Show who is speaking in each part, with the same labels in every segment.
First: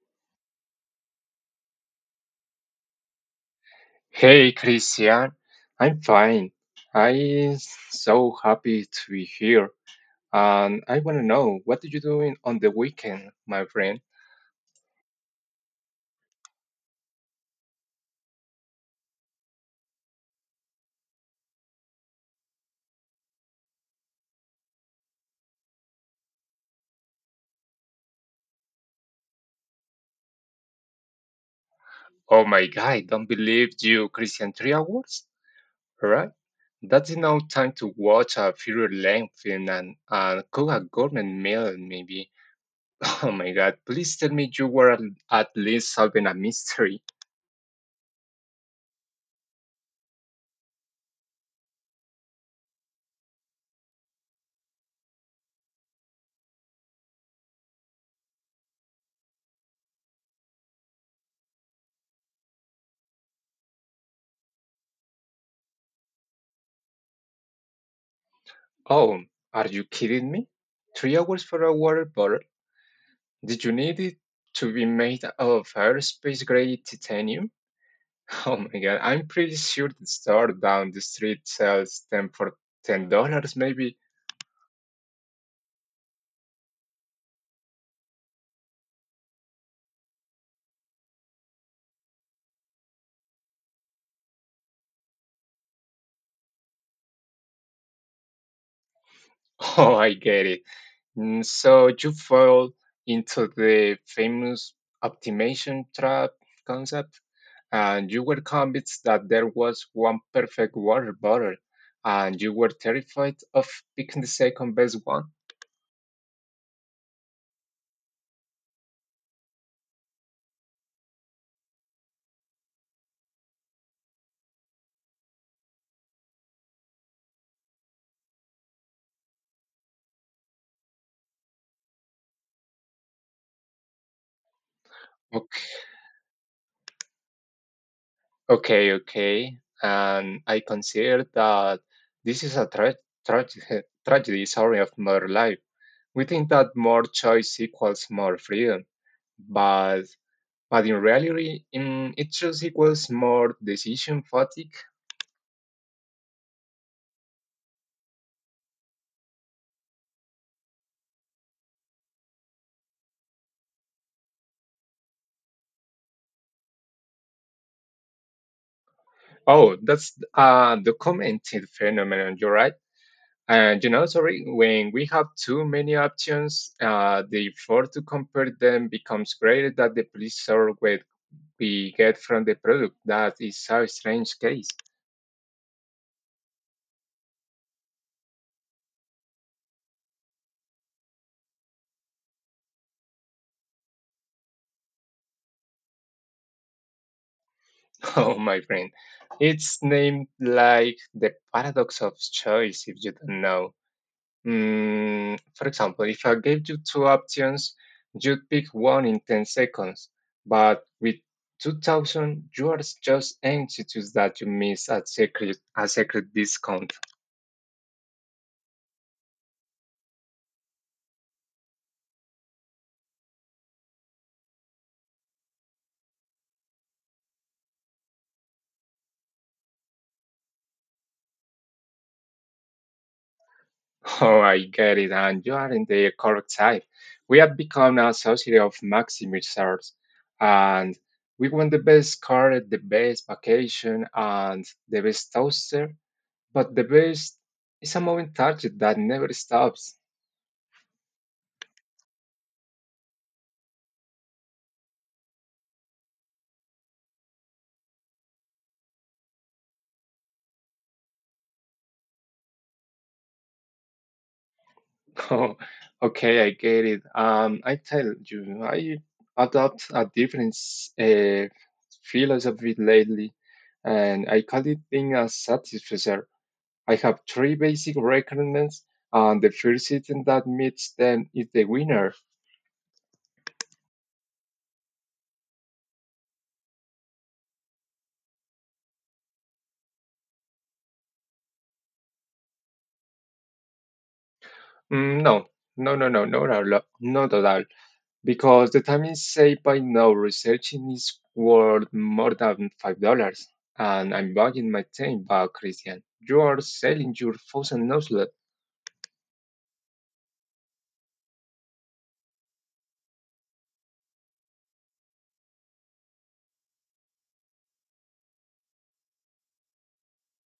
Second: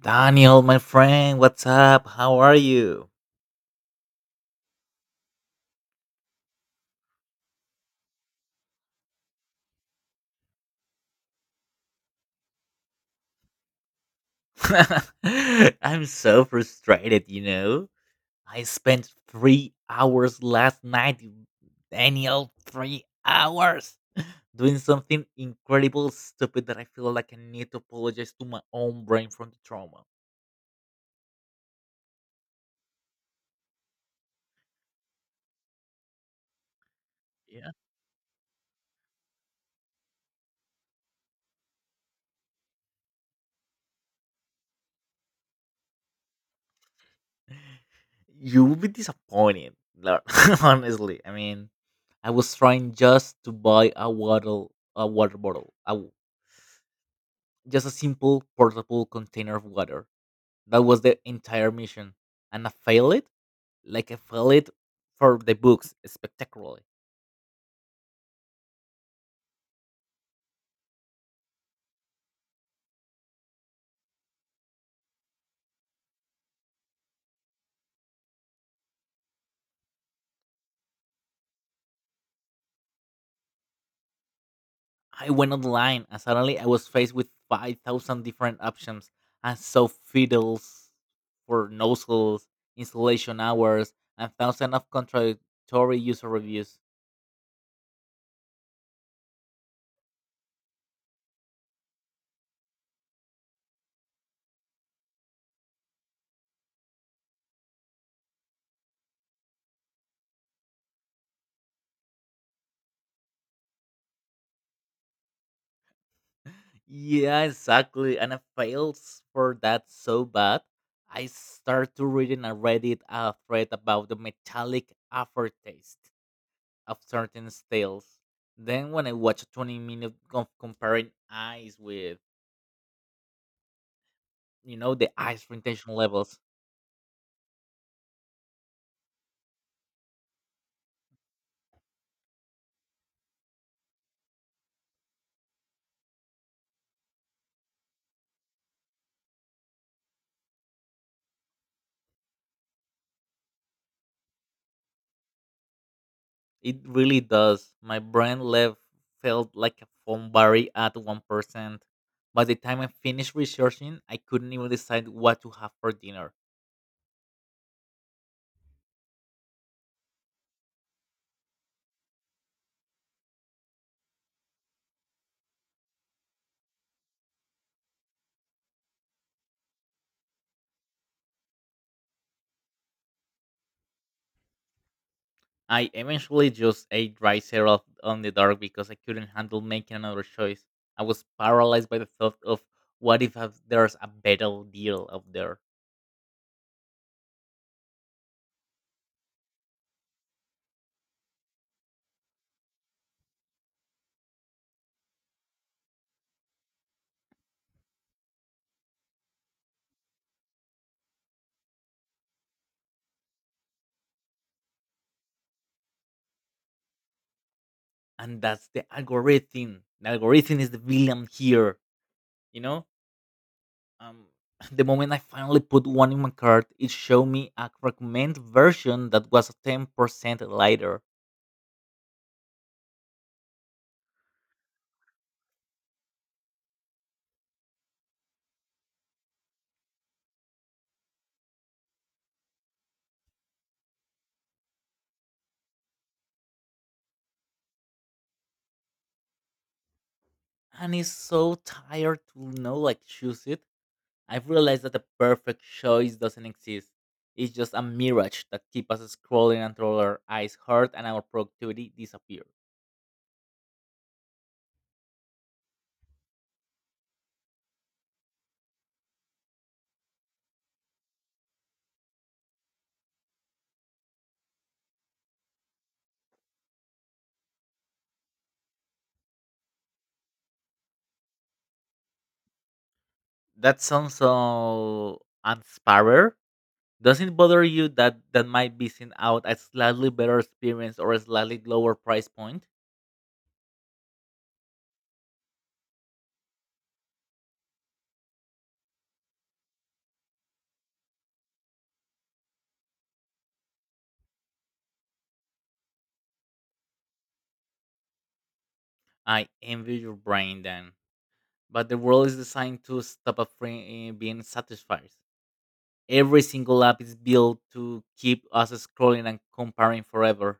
Speaker 1: Daniel, my friend, what's up? How are you?
Speaker 2: Hey Christian, I'm fine. I'm so happy to be here. And I want to know what did you doing on the weekend, my friend?
Speaker 1: I'm so frustrated, you know. I spent 3 hours last night, Daniel, 3 hours doing something incredible stupid that I feel like I need to apologize to my own brain from the trauma.
Speaker 2: Oh my god, I don't believe you, Christian. 3 hours? Right? That's enough
Speaker 1: Yeah.
Speaker 2: time to watch a feature length film and cook a gourmet meal, maybe. Oh my god, please tell me you were at least solving a mystery.
Speaker 1: You will be disappointed, Lord, honestly. I mean, I was trying just to buy a water bottle. Just a simple portable container of water. That was the entire mission. And I failed it, like I failed it for the books spectacularly.
Speaker 2: Oh, are you kidding me? 3 hours for a water bottle? Did you need it to be made of aerospace grade titanium? Oh my god, I'm pretty sure the store down the street sells them for $10 maybe.
Speaker 1: I went online and suddenly I was faced with 5,000 different options and so fiddles for nozzles, installation hours, and thousands of contradictory user reviews.
Speaker 2: Oh, I get it. So you fall into the famous optimization trap concept, and you were convinced that there was one perfect water bottle, and you were terrified of picking the second best one.
Speaker 1: Yeah, exactly. And I failed for that so bad. I start to reading a Reddit thread about the metallic aftertaste of certain steels. Then when I watched 20 minutes of comparing eyes with, the ice
Speaker 2: Okay,
Speaker 1: retention levels,
Speaker 2: okay. And I consider that this is a tragedy of modern life. We think that more choice equals more freedom, but in reality, it just equals more decision fatigue.
Speaker 1: it really does. My brain left felt like a foam berry at 1%. By the time I finished researching, I couldn't even decide what to have for dinner.
Speaker 2: Oh, that's a documented phenomenon, you're right. And you know, sorry, when we have too many options, the effort to compare them becomes greater than the pleasure we get from the product. That is a strange case.
Speaker 1: I eventually just ate rice here off on the dark because I couldn't handle making another choice. I was paralyzed by the thought of what if there's a better deal out there,
Speaker 2: Oh, my friend. It's named like the paradox of choice if you don't know. For example, if I gave you two options, you'd pick one in 10 seconds. But with 2000, you are just anxious that you miss a secret discount.
Speaker 1: and that's the algorithm. The algorithm is the villain here. You know, um, the moment I finally put one in my cart, it showed me a recommend version that was 10% lighter,
Speaker 2: Oh, I get it. And you are in the correct side. We have become a society of maximizers. And we want the best car, the best vacation, and the best toaster. But the best is a moving target that never stops.
Speaker 1: and it's so tired to know like choose it. I've realized that the perfect choice doesn't exist. It's just a mirage that keeps us scrolling until our eyes hurt and our productivity disappears.
Speaker 2: Oh, okay, I get it. I tell you, I adopt a different philosophy lately, and I call it being a satisficer. I have three basic requirements, and the first item that meets them is the winner.
Speaker 1: That sounds so inspiring. Doesn't it bother you that that might be seen out a slightly better experience or a slightly lower price point?
Speaker 2: No, no, not at all. Not at all, because the time is saved by now researching is worth more than $5. And I'm buying my time back, Christian. You are selling your thousand noselet.
Speaker 1: I envy your brain then. But the world is designed to stop us from being satisfied. Every single app is built to keep us scrolling and comparing forever.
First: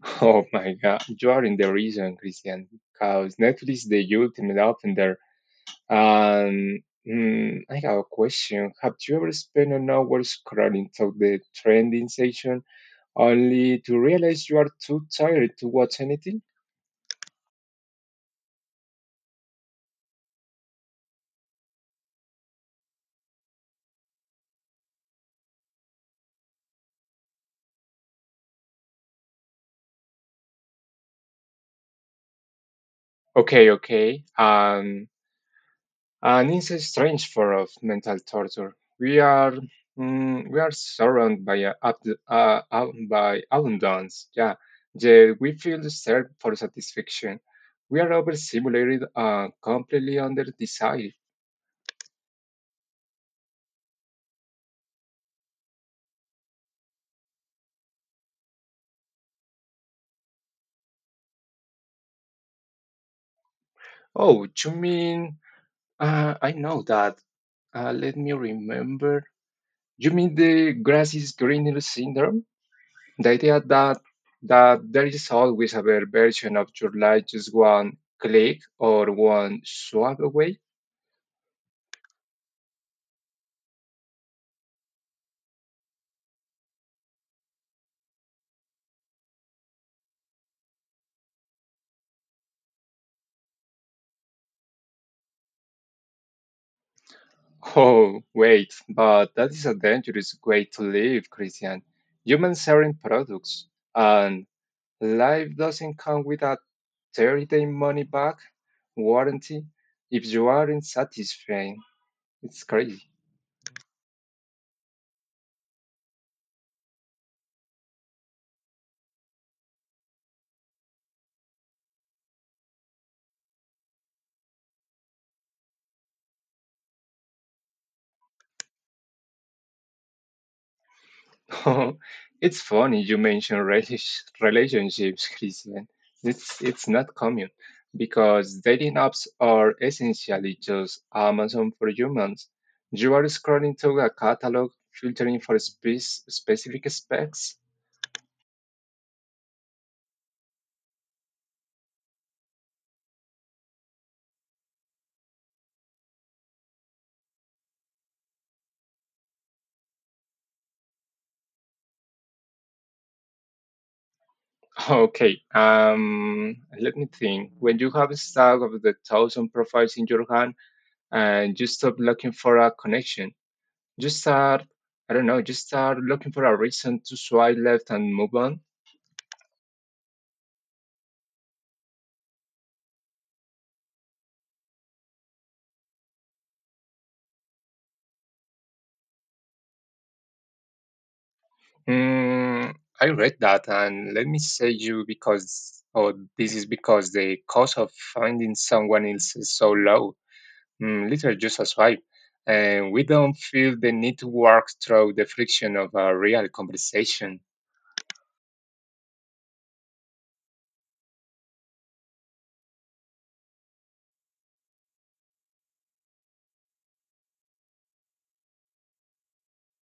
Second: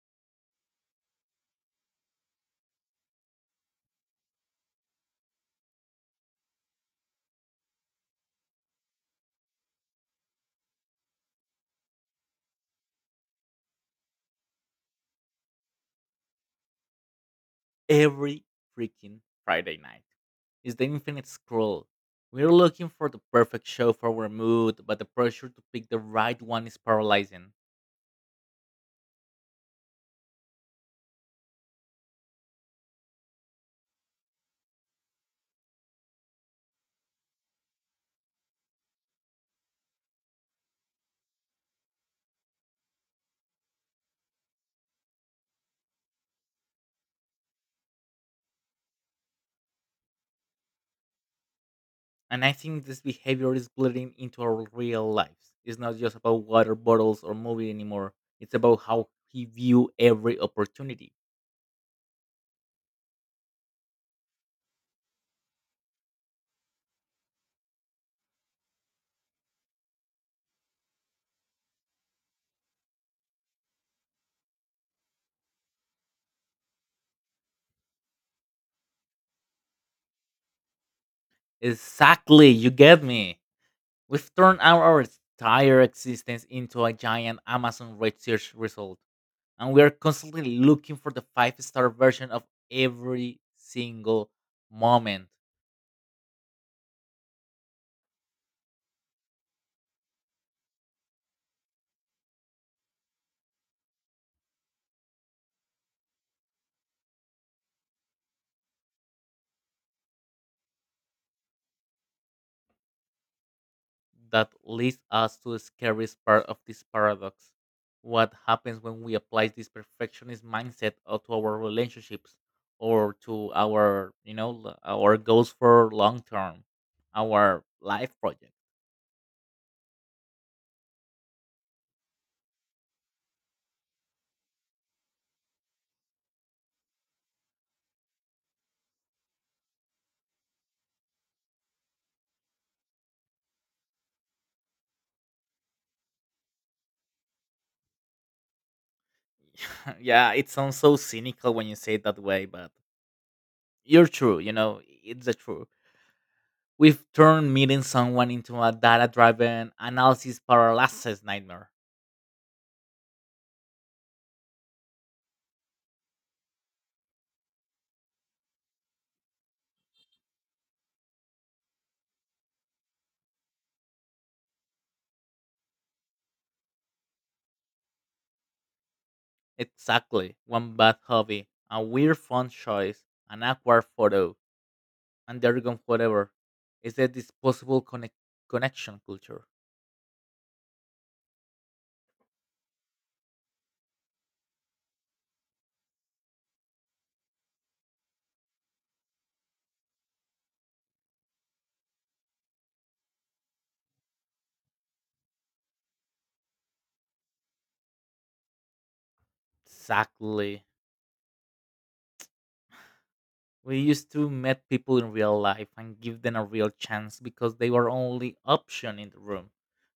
Speaker 2: Oh my god, you are in the reason, Christian, because Netflix is the ultimate offender. And I have a question. Have you ever spent an hour scrolling through the trending section only to realize you are too tired to watch anything?
Speaker 1: Every freaking Friday night. It's the infinite scroll. We're looking for the perfect show for our mood, but the pressure to pick the right one is paralyzing.
Speaker 2: Okay, okay. Um, And it's a strange form of mental torture. We are surrounded by by abundance. Yeah, yeah, we feel the search for satisfaction. We are overstimulated and completely under desire.
Speaker 1: And I think this behavior is bleeding into our real lives. It's not just about water bottles or movie anymore. It's about how we view every opportunity.
Speaker 2: Oh, you mean? I know that. Let me remember. You mean the grass is greener syndrome? The idea that there is always a better version of your life just one click or one swipe away.
Speaker 1: Exactly, you get me. We've turned our entire existence into a giant Amazon search result, and we are constantly looking for the five-star version of every single moment
Speaker 2: Oh, wait, but that is a dangerous way to live, Christian. Humans aren't products, and life doesn't come with a 30-day money back warranty if you aren't satisfied. It's crazy.
Speaker 1: that leads us to the scariest part of this paradox. What happens when we apply this perfectionist mindset to our relationships or to our, our goals for long term, our life project?
Speaker 2: Oh, it's funny you mention relish relationships, Christian. It's not common because dating apps are essentially just Amazon for humans. You are scrolling through a catalog, filtering for specific specs.
Speaker 1: Yeah, it sounds so cynical when you say it that way, but you're true. It's the truth. We've turned meeting someone into a data-driven analysis paralysis nightmare.
Speaker 2: Okay, let me think. When you have a stack of the 1,000 profiles in your hand and you stop looking for a connection, you start, I don't know, you start looking for a reason to swipe left and move on.
Speaker 1: Exactly. One bad hobby, a weird font choice, an awkward photo, and they're gone forever. It's a disposable connection culture.
Speaker 2: Mm, I read that, and let me say you because, or this is because the cost of finding someone else is so low. Literally just a swipe. And we don't feel the need to work through the friction of a real conversation.
Speaker 1: Exactly. We used to meet people in real life and give them a real chance because they were only option in the room.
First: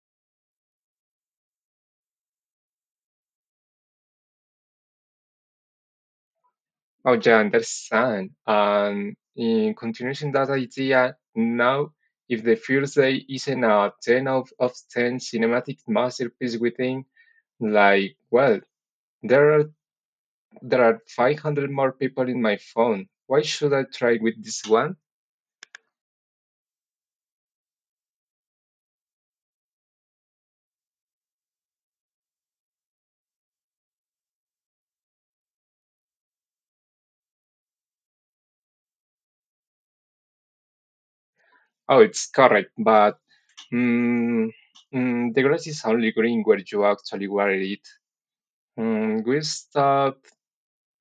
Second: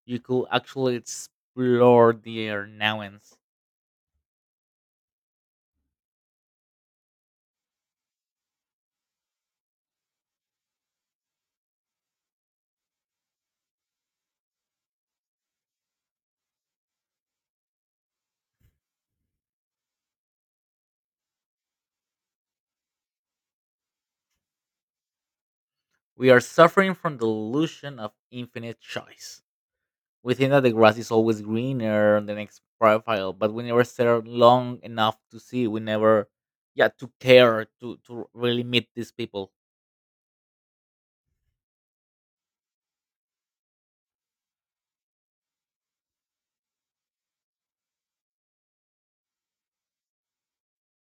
Speaker 1: You could actually explore their nuance.
Speaker 2: Oh, yeah, understand. And in continuation that idea, now if the first day isn't a 10 out of 10 cinematic masterpiece within, like, well, there are there are 500 more people in my phone. Why should I try with this one?
Speaker 1: We are suffering from the illusion of infinite choice. We think that the grass is always greener on the next profile, but we never stare long enough to see. We never, yeah, to care to really meet these people.
Speaker 2: Oh, it's correct, but Mm, the grass is only green where you actually water it. We stop.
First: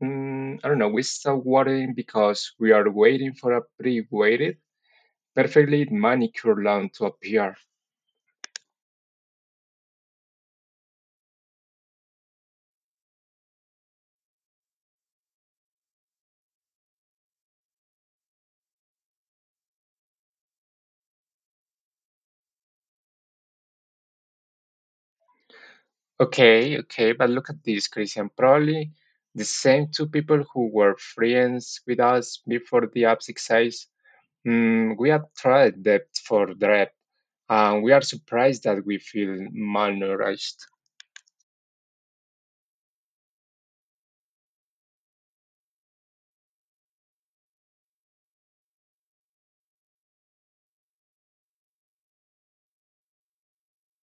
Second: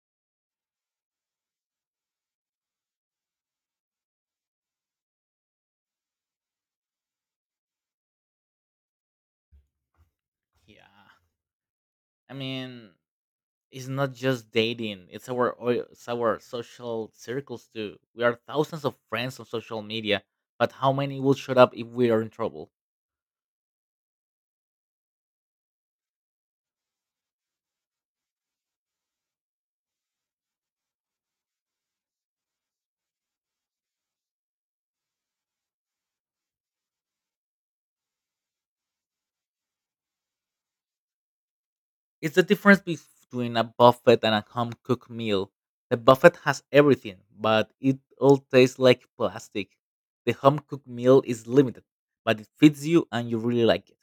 Speaker 2: I don't know. We stop watering because we are waiting for a pre-weighted, perfectly manicured lawn to appear.
Speaker 1: Yeah, I mean, it's not just dating; it's our social circles too. We are thousands of friends on social media, but how many will shut up if we are in trouble?
Speaker 2: Okay, okay, but look at this, Christian. Probably the same two people who were friends with us before the app exercise. We have tried depth for depth, and we are surprised that we feel malnourished.
Speaker 1: It's the difference between a buffet and a home cooked meal. The buffet has everything, but it all tastes like plastic. The home cooked meal is limited, but it fits you and you really like it.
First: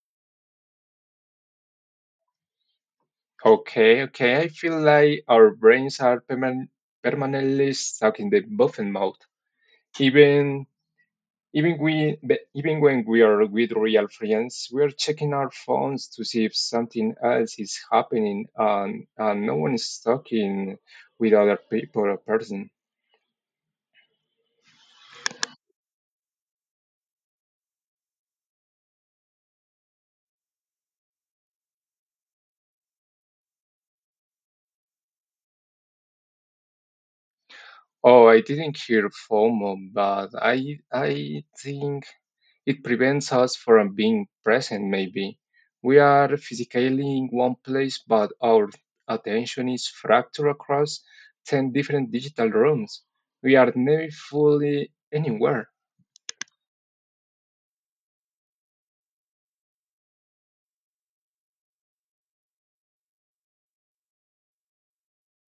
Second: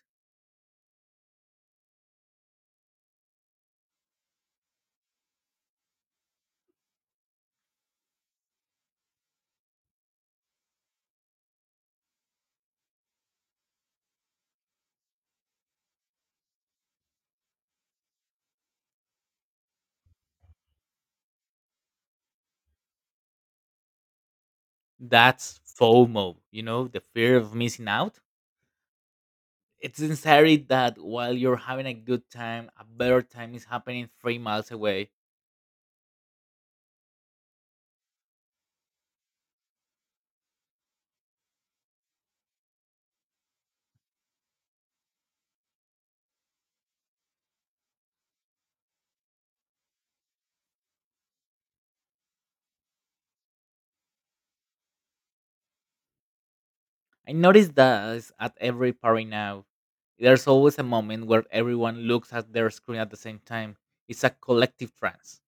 Speaker 2: Okay, okay. I feel like our brains are permanently stuck in the buffet mode. Even even when we are with real friends, we are checking our phones to see if something else is happening, and no one is talking with other people or person.
Speaker 1: That's FOMO, you know, the fear of missing out. It's the that while you're having a good time, a better time is happening 3 miles away.
Speaker 2: Oh, I didn't hear FOMO, but I think it prevents us from being present, maybe. We are physically in one place, but our attention is fractured across 10 different digital rooms. We are never fully anywhere.
Speaker 1: I notice that at every party now. There's always a moment where everyone looks at their screen at the same time. It's a collective trance.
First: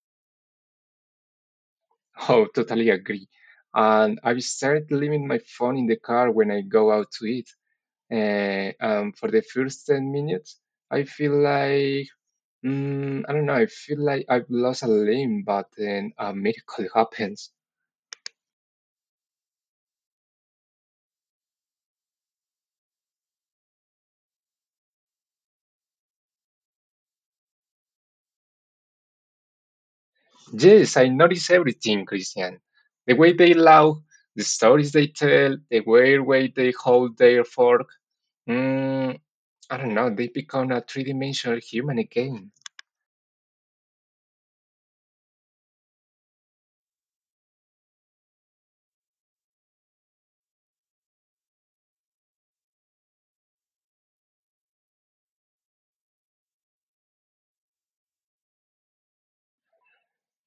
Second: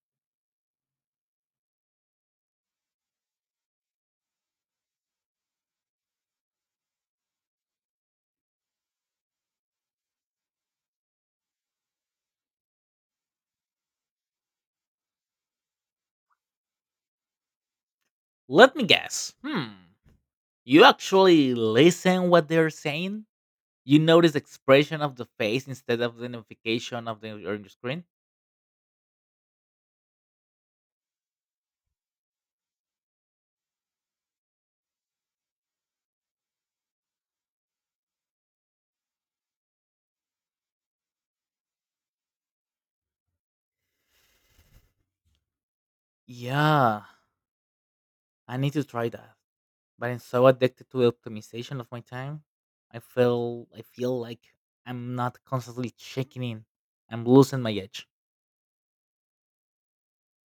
Speaker 2: Oh, totally agree. And I've started leaving my phone in the car when I go out to eat. For the first 10 minutes, I feel like, I don't know, I feel like I've lost a limb, but then a miracle happens.
Speaker 1: Let me guess. Hmm. You actually listen what they're saying? You notice expression of the face instead of the notification of the on your screen?
Speaker 2: Yes, I notice everything, Christian. The way they laugh, the stories they tell, the weird way they hold their fork. Mm, I don't know, they become a three dimensional human again.
Speaker 1: Yeah, I need to try that. But I'm so addicted to the optimization of my time. I feel like I'm not constantly checking in. I'm losing my edge.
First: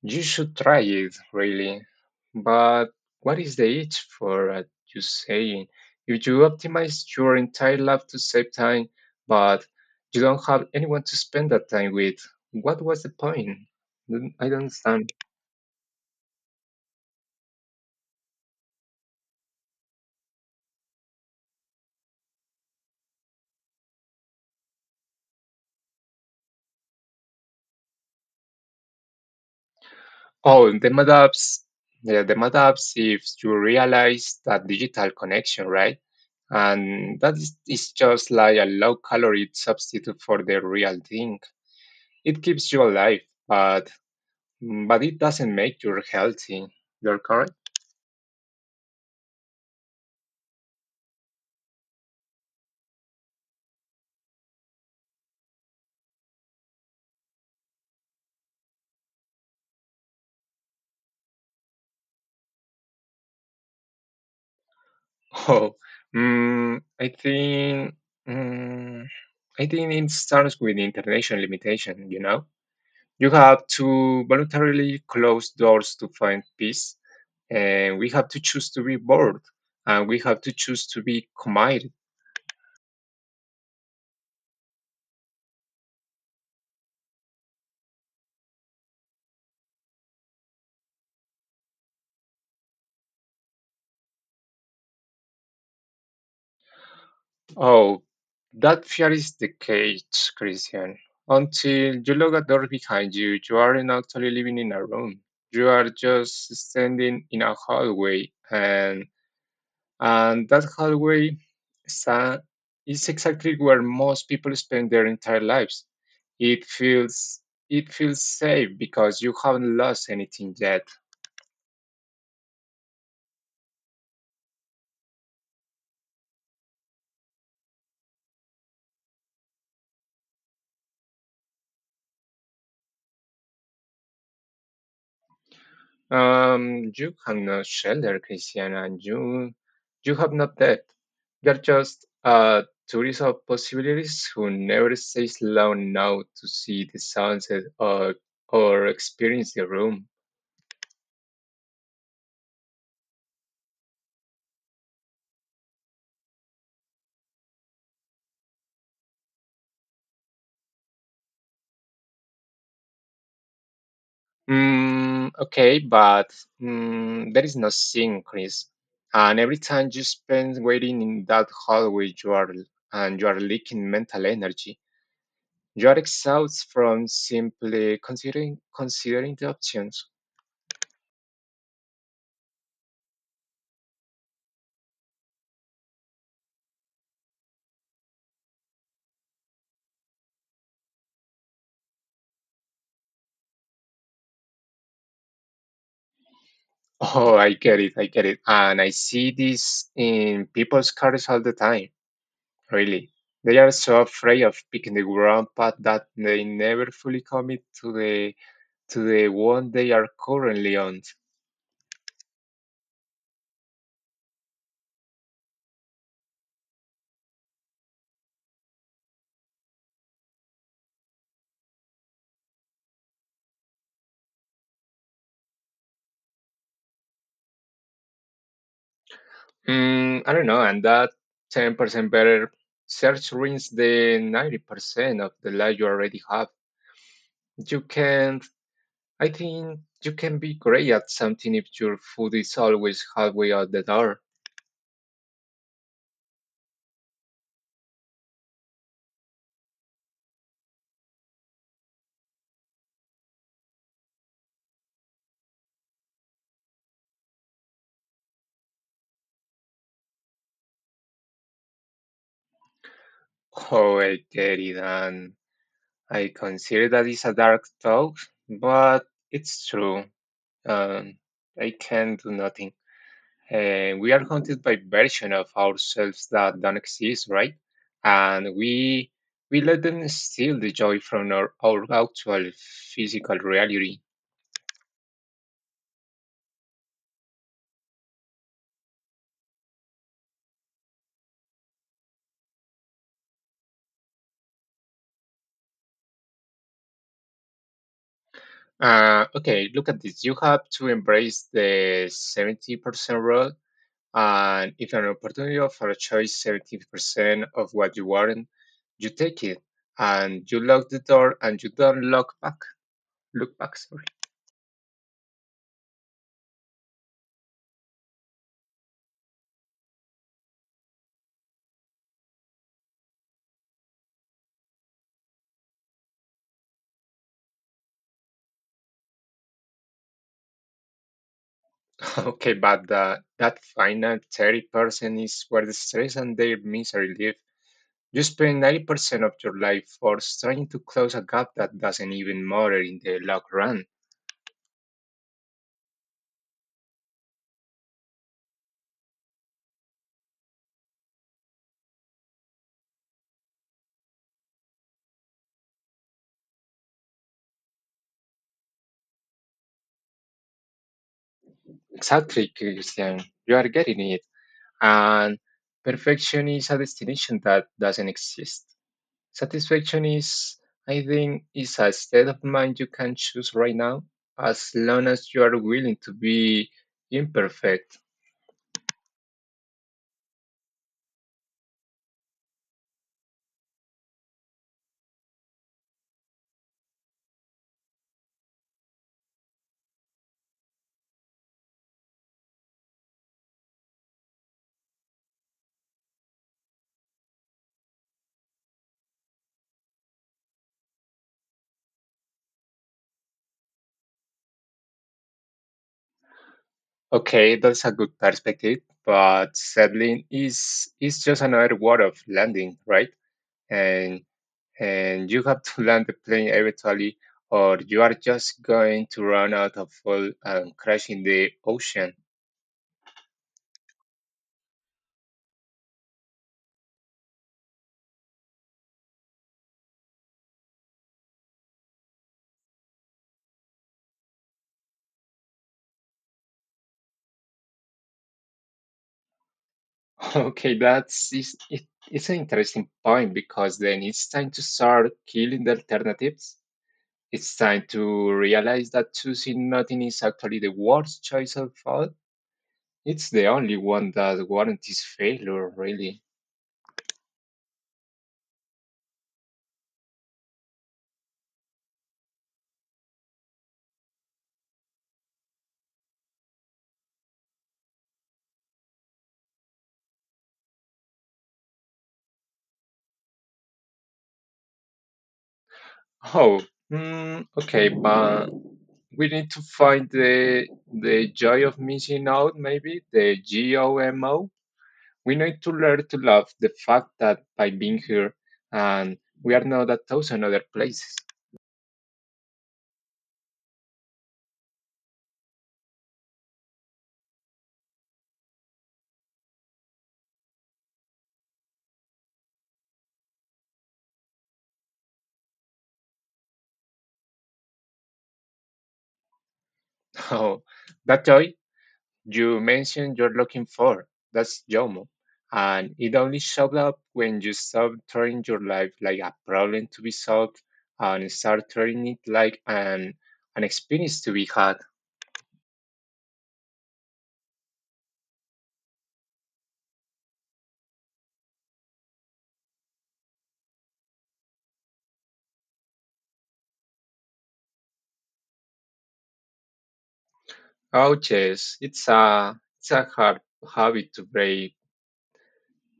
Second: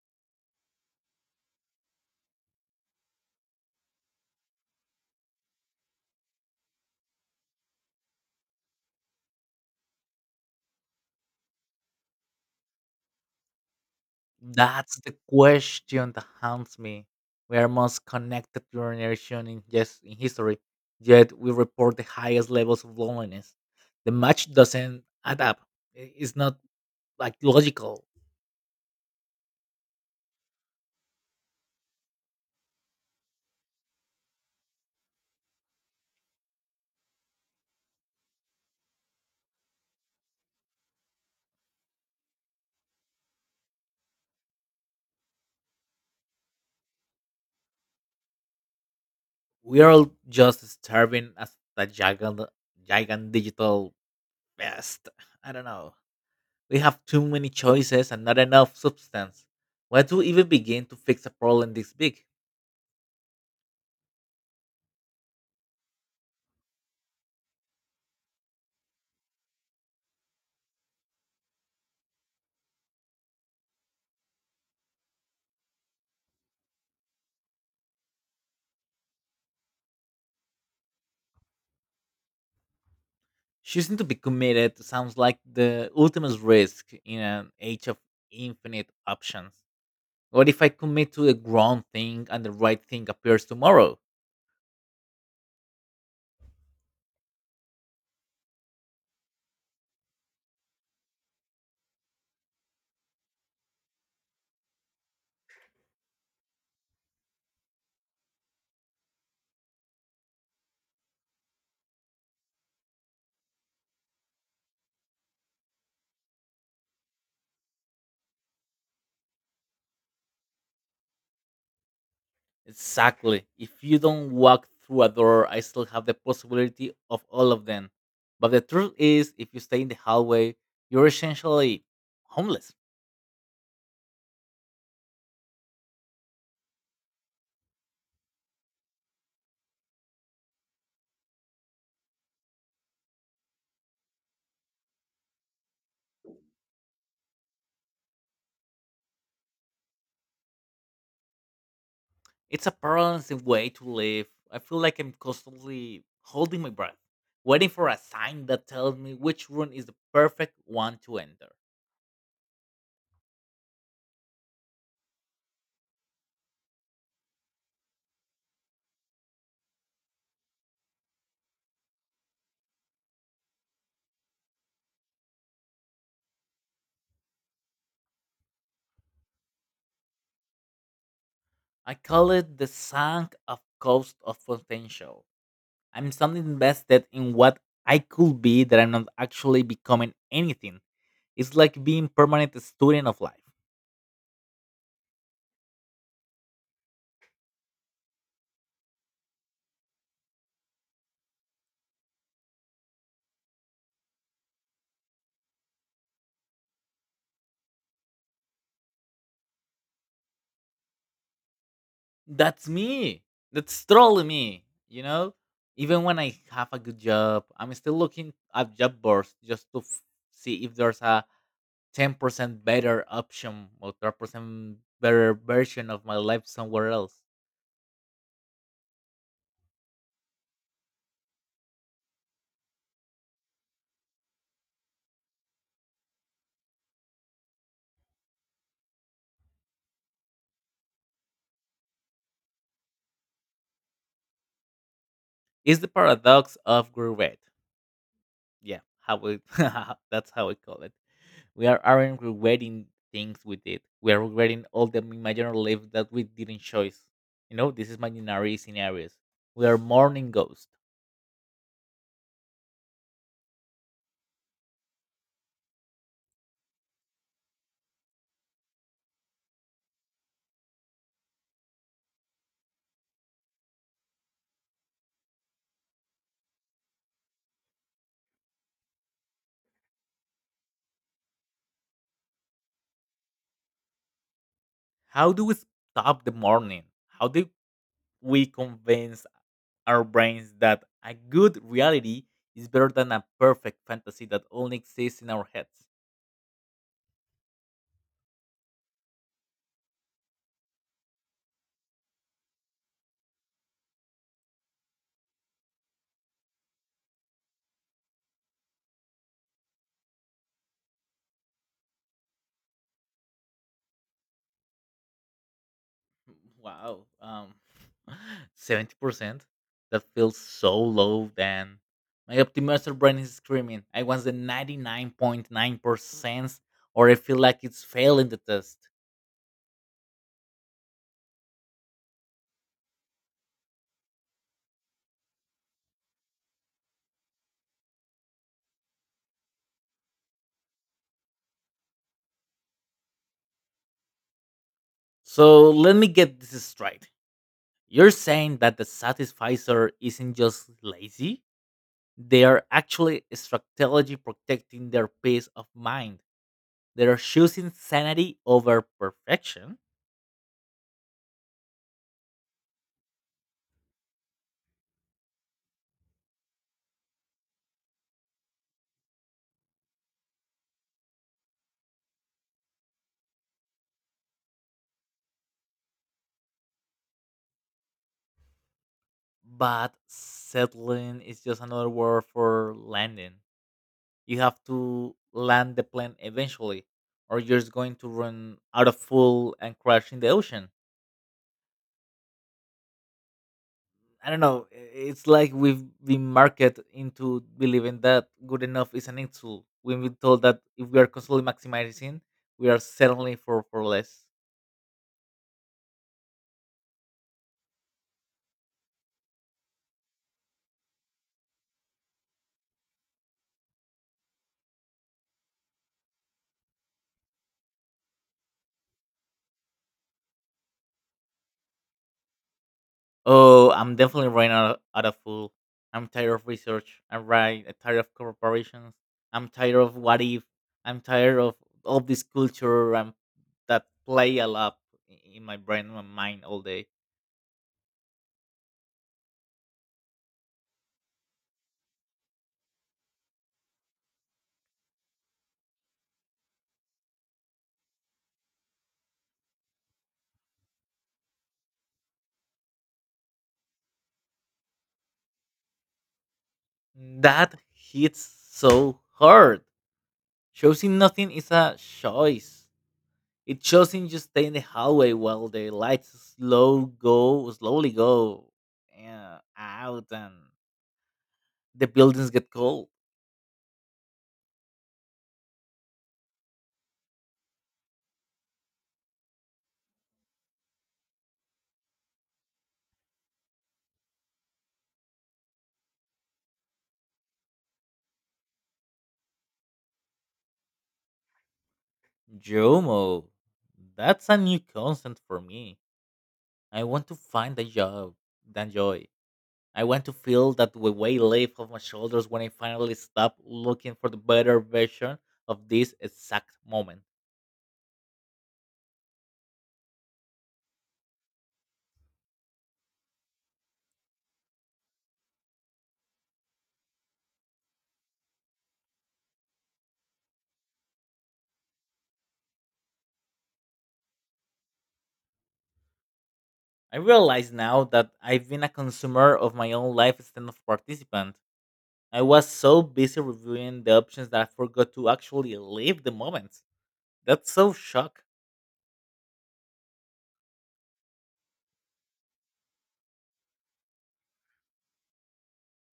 Speaker 2: You should try it, really. But what is the itch for you saying? If you optimize your entire life to save time, but you don't have anyone to spend that time with, what was the point? I don't
Speaker 1: That's
Speaker 2: understand.
Speaker 1: the question that haunts me. We are most connected generation in yes in history, yet we report the highest levels of loneliness. The match doesn't add up. It's not like logical.
Speaker 2: Oh, the mud apps, yeah, the mud apps, if you realize that digital connection, right? And that is just like a low calorie substitute for the real thing. It keeps you alive, but it doesn't make you healthy. You're correct?
Speaker 1: We are all just starving as the giant, giant digital best. I don't know. We have too many choices and not enough substance. Why to even begin to fix a problem this big?
Speaker 2: Oh, I think mm, I think it starts with international limitation, you know? You have to voluntarily close doors to find peace, and we have to choose to be bored, and we have to choose to be committed.
Speaker 1: Choosing to be committed sounds like the ultimate risk in an age of infinite options. What if I commit to the wrong thing and the right thing appears tomorrow?
Speaker 2: Oh, that fear is the cage, Christian. Until you lock a door behind you, you aren't actually living in a room. You are just standing in a hallway. And that hallway sta- is exactly where most people spend their entire lives. It feels it feels safe because you haven't lost anything yet.
Speaker 1: Exactly. If you don't walk through a door, I still have the possibility of all of them. But the truth is, if you stay in the hallway, you're essentially homeless.
Speaker 2: You have no shelter, Christian, and you have not debt. You're just a tourist of possibilities who never stays long enough to see the sunset or experience the room.
Speaker 1: It's a paralyzing way to live. I feel like I'm constantly holding my breath, waiting for a sign that tells me which room is the perfect one to enter.
Speaker 2: Okay, but there is no sink, Chris. And every time you spend waiting in that hallway, you are leaking mental energy. You are exhausted from simply considering the options.
Speaker 1: I call it the sunk of cost of potential. I'm something invested in what I could be that I'm not actually becoming anything. It's like being permanent student of life.
Speaker 2: I get it. And I see this in people's cars all the time, really. They are so afraid of picking the wrong path that they never fully commit to the one they are currently on.
Speaker 1: That's me. That's totally me. Even when I have a good job, I'm still looking at job boards just to see if there's a 10% better option or 10% better version of my life somewhere else.
Speaker 2: I don't know, and that 10% better search rings the 90% of the life you already have. You can, I think, you can be great at something if your food is always halfway out the door.
Speaker 1: It's the paradox of regret. Yeah, how we that's how we call it. We aren't regretting things we did. We are regretting all the imaginary lives that we didn't choose. This is imaginary scenarios. We are mourning ghosts.
Speaker 2: Oh, I get it, and I consider that is a dark talk, but it's true. Um, I can do nothing. And we are haunted by versions of ourselves that don't exist, right? And we let them steal the joy from our actual physical reality.
Speaker 1: How do we stop the mourning? How do we convince our brains that a good reality is better than a perfect fantasy that only exists in our heads?
Speaker 2: Okay, look at this. You have to embrace the 70% rule. And if an opportunity offers a choice 70% of what you want, you take it and you lock the door and you don't look back. Look back, sorry.
Speaker 1: Wow. 70%? That feels so low, then. My optimizer brain is screaming. I want the 99.9%, or I feel like it's failing the test.
Speaker 2: Okay, but that final 30% is where the stress and their misery live. You spend 90% of your life forced trying to close a gap that doesn't even matter in the long run.
Speaker 1: So let me get this straight. You're saying that the satisficer isn't just lazy, they are actually strategically protecting their peace of mind. They are choosing sanity over perfection.
Speaker 2: Exactly, Christian. You are getting it. And perfection is a destination that doesn't exist. Satisfaction is, I think, is a state of mind you can choose right now, as long as you are willing to be imperfect.
Speaker 1: But settling is just another word for landing. You have to land the plane eventually, or you're just going to run out of fuel and crash in the ocean. I don't know. It's like we've been marketed into believing that good enough is an insult. We've been told that if we are constantly maximizing, we are settling for less.
Speaker 2: Okay, that's a good perspective, but settling is just another word of landing, right? And you have to land the plane eventually, or you are just going to run out of fuel and crash in the ocean.
Speaker 1: Oh, I'm definitely running out of food. I'm tired of research. I'm right. I'm tired of corporations. I'm tired of what if. I'm tired of all this culture that play a lot in my brain my mind all day.
Speaker 2: Okay, it's an interesting point because then it's time to start killing the alternatives. It's time to realize that choosing nothing is actually the worst choice of all. It's the only one that warranties failure, really.
Speaker 1: That hits so hard. Choosing nothing is a choice. It choosing just stay in the hallway while the lights slowly go yeah, out and the buildings get cold.
Speaker 2: Oh, mm, okay, but we need to find the joy of missing out, maybe the GOMO. We need to learn to love the fact that by being here, and we are not a thousand other places.
Speaker 1: Jomo, that's a new concept for me. I want to find a job, than joy. I want to feel that the weight lift off my shoulders when I finally stop looking for the better version of this exact moment.
Speaker 2: Oh, that toy you mentioned you're looking for, that's Jomo. And it only showed up when you stopped turning your life like a problem to be solved and start turning it like an experience to be had.
Speaker 1: I realize now that I've been a consumer of my own life instead of participant. I was so busy reviewing the options that I forgot to actually live the moment. That's so shock,
Speaker 2: Oh, yes, it's a hard habit to break.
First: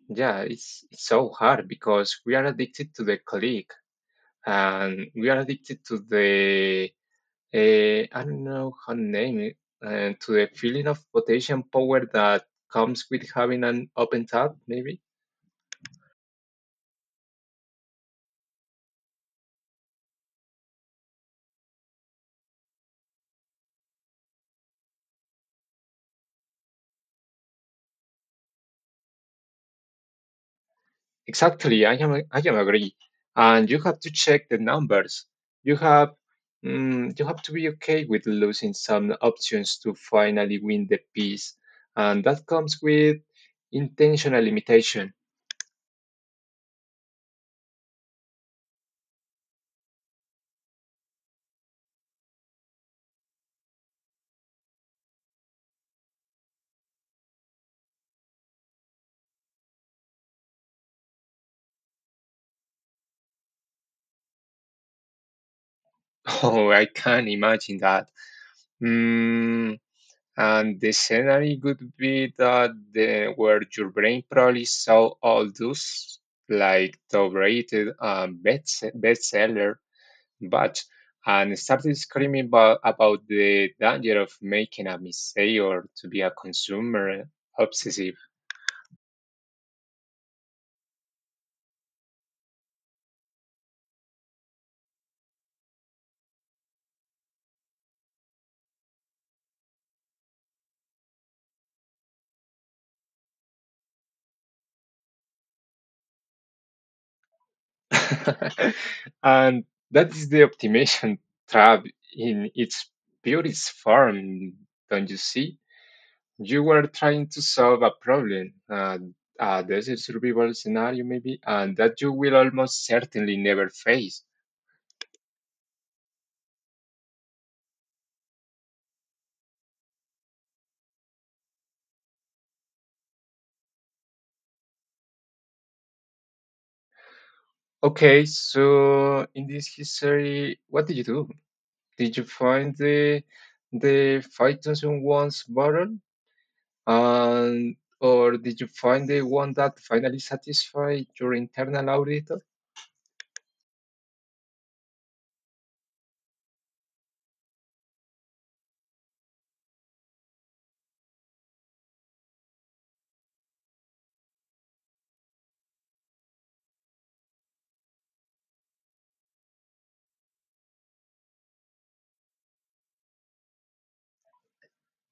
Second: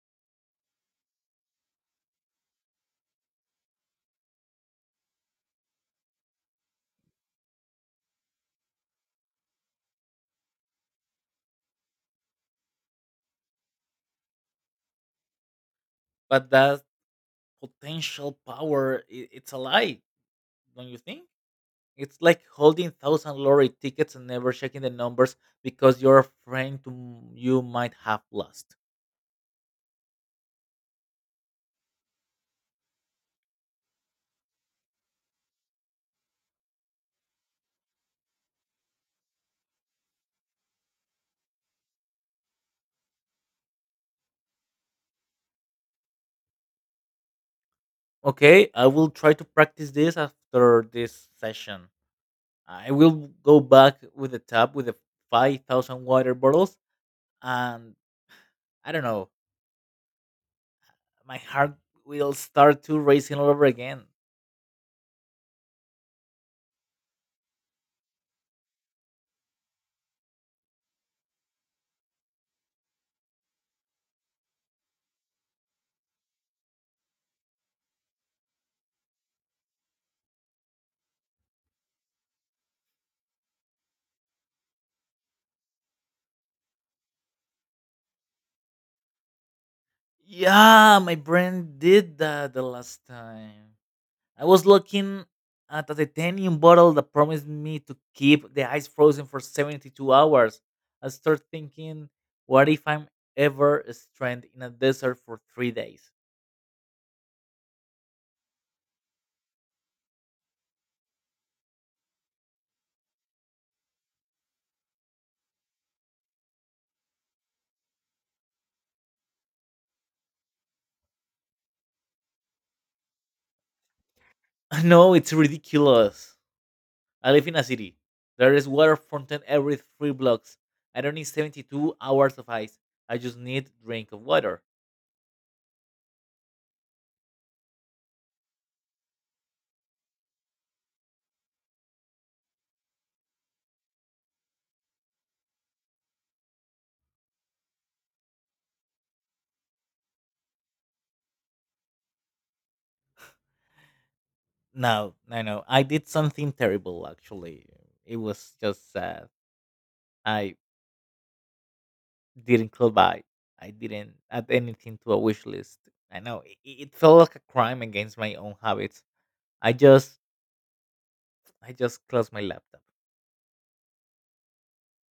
Speaker 2: Yeah, it's so hard because we are addicted to the click and we are addicted to the I don't know how to name it, and to the feeling of potential power that comes with having an open tab, maybe.
Speaker 1: but that potential power, it's a lie, don't you think? It's like holding thousand lorry tickets and never checking the numbers because you're afraid to, you might have lost.
Speaker 2: Exactly, I am agree. And you have to check the numbers. You have mm, you have to be okay with losing some options to finally win the piece, and that comes with intentional limitation.
Speaker 1: Okay, I will try to practice this after this session. I will go back with the tap with the 5,000 water bottles, and I don't know, my heart will start to racing all over again.
Speaker 2: Oh, I can imagine that. Mm, and the scenario could be that where your brain probably saw all those like top rated bestseller but and started screaming about the danger of making a mistake or to be a consumer obsessive.
Speaker 1: Yeah, my brain did that the last time. I was looking at a titanium bottle that promised me to keep the ice frozen for 72 hours. I started thinking, what if I'm ever stranded in a desert for 3 days?
Speaker 2: And that is the optimization trap in its purest form, don't you see? You were trying to solve a problem, a desert survival scenario maybe, and that you will almost certainly never face.
Speaker 1: No, it's ridiculous. I live in a city. There is water fountain every three blocks. I don't need 72 hours of ice. I just need drink of water.
Speaker 2: Okay, so in this history, what did you do? Did you find the 5,000 ones bottle? And or did you find the one that finally satisfied your internal auditor?
Speaker 1: No, no, no. I did something terrible actually. It was just sad. I didn't close by. I didn't add anything to a wish list. I know it felt like a crime against my own habits. I just I just closed my laptop.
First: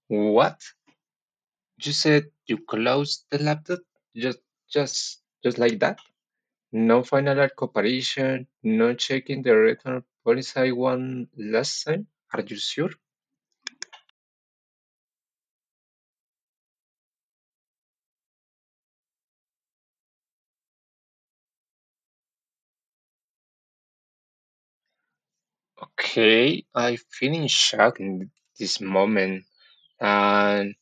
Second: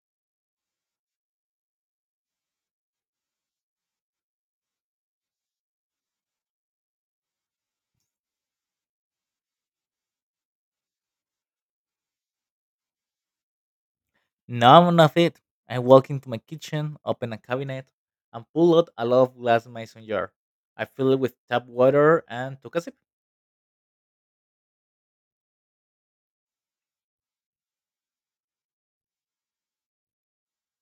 Speaker 2: What? You said you closed the laptop just just like that? No final at comparison, no checking the return policy one last time. Are you sure?
Speaker 1: No, not it. I walk into my kitchen, open a cabinet, and pull out a lot of glass mason jar. I fill it with tap water and took a sip.
Speaker 2: Okay, I feel in shock in this moment. And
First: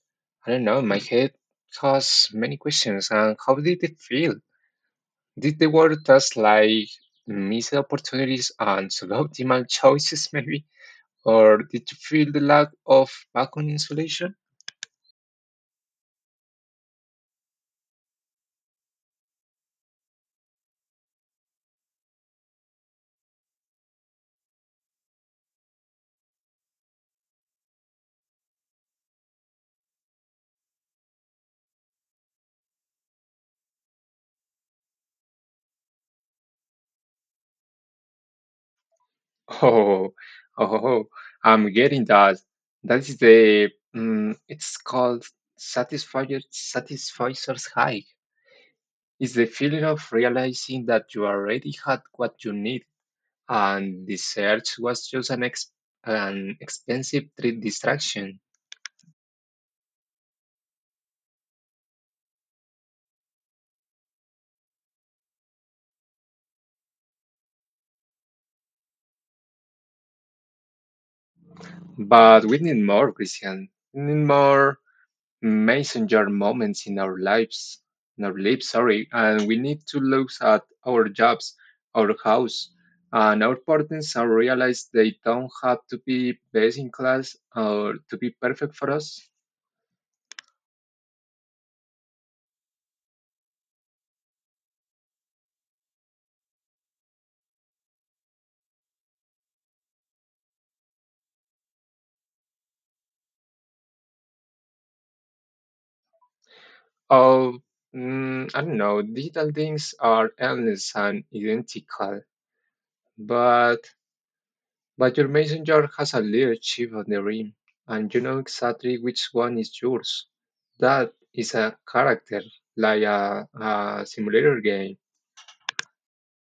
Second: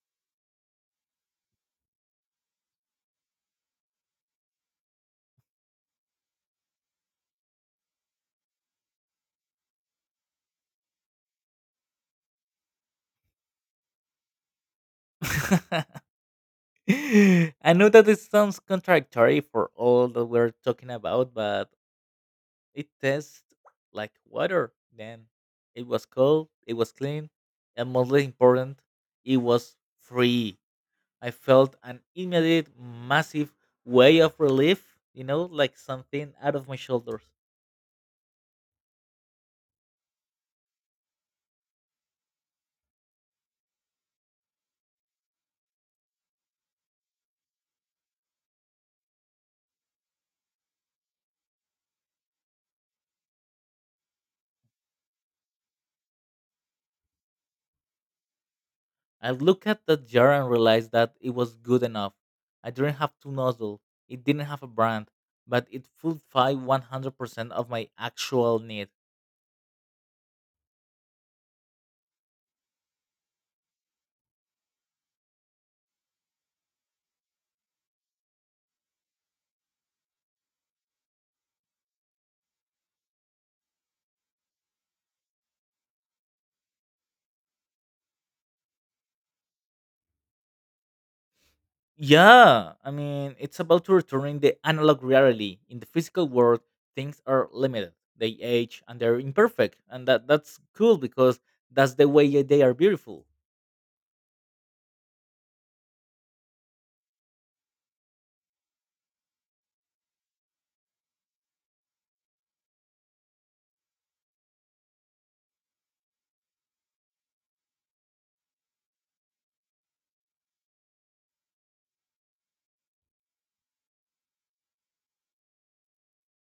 Speaker 2: I don't know, my head caused many questions. And how did it feel? Did the world just like missed opportunities and suboptimal choices, maybe? Or did you feel the lack of vacuum insulation?
Speaker 1: I know that it sounds contradictory for all that we're talking about, but it tastes like water. Then it was cold, it was clean, and most important, it was free. I felt an immediate, massive way of relief, like something out of my shoulders.
Speaker 2: Oh, oh, I'm getting that. That is the it's called satisfier's high. It's the feeling of realizing that you already had what you need, and the search was just an expensive distraction.
Speaker 1: I looked at the jar and realized that it was good enough. I didn't have to nozzle, it didn't have a brand, but it fulfilled 100% of my actual need.
Speaker 2: But we need more, Christian. We need more messenger moments in our lives, and we need to look at our jobs, our house, and our partners and realize they don't have to be best in class or to be perfect for us.
Speaker 1: Yeah, I mean, it's about to returning the analog reality. In the physical world, things are limited. They age and they're imperfect, and that that's cool because that's the way they are beautiful.
Speaker 2: Oh, mm, I don't know. Digital things are endless and identical, but your messenger has a little chip on the rim, and you know exactly which one is yours. That is a character, like a simulator game.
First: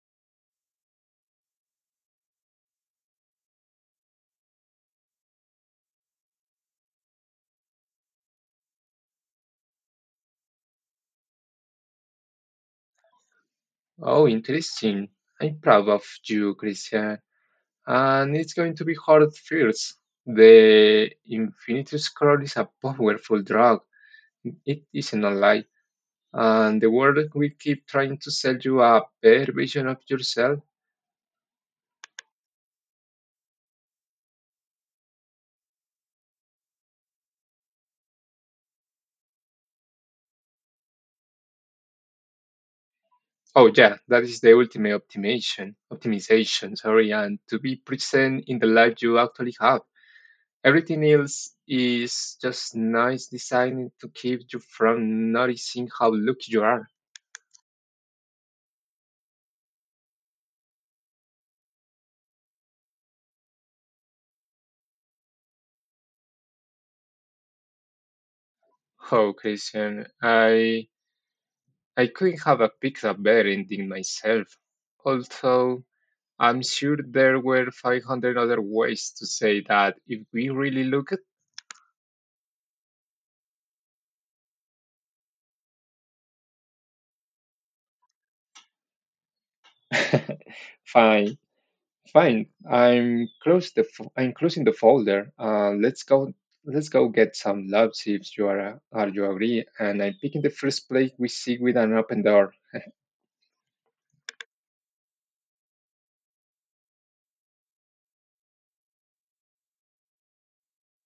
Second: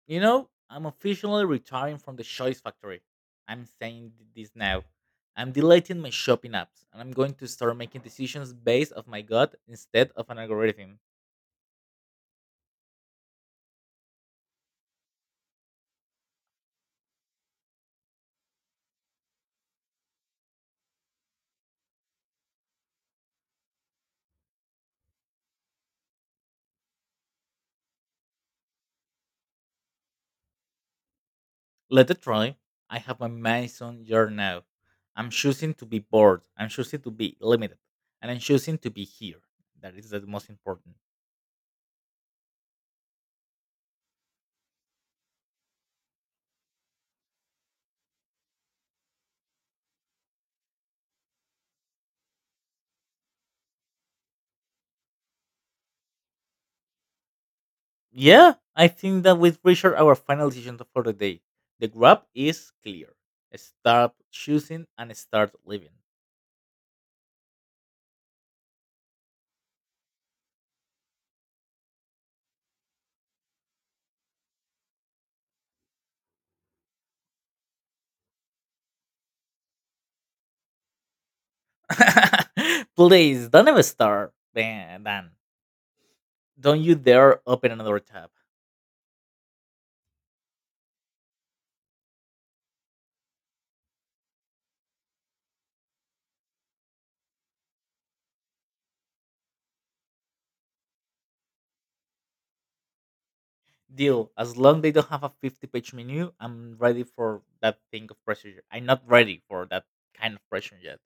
Speaker 1: I'm officially retiring from the choice factory. I'm saying this now. I'm deleting my shopping apps, and I'm going to start making decisions based of my gut instead of an algorithm.
Speaker 2: Oh, interesting. I'm proud of you, Christian. And it's going to be hard first. The Infinity Scroll is a powerful drug. It isn't a lie. And the world will keep trying to sell you a better version of yourself.
Speaker 1: Let it try. I have my Mason jar now. I'm choosing to be bored. I'm choosing to be limited. And I'm choosing to be here. That is the most important.
Speaker 2: Oh yeah, that is the ultimate Optimization, sorry, and to be present in the life you actually have. Everything else is just nice design to keep you from noticing how lucky you are.
Speaker 1: Yeah, I think that we've reached our final decision for the day. The grab is clear. Start choosing and start living.
Speaker 2: Oh, Christian, I couldn't have a picked a better ending myself. Although I'm sure there were 500 other ways to say that if we really look at.
Speaker 1: Please, don't ever start, Dan. Dan. Don't you dare open another tab.
Speaker 2: Fine, Fine. I'm closing the folder. Let's go. Let's go get some love. See if you are you agree. And I'm picking the first place we see with an open door.
Speaker 1: Deal. As long they don't have a 50-page menu, I'm ready for that thing of pressure. I'm not ready for that kind of pressure yet.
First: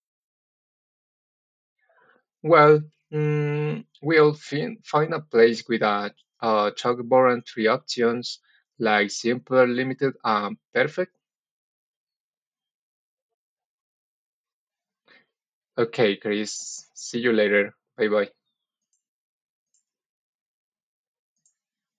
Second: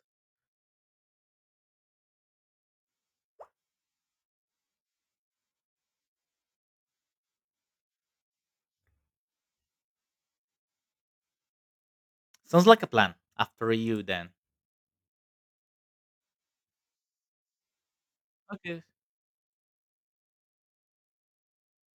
Speaker 2: Well, mm, find a place with a chalkboard and three options like simple, limited, and perfect.
Speaker 1: Sounds like a plan. After you, then.
Speaker 2: Okay, Chris. See you later. Bye bye.
Speaker 1: Okay,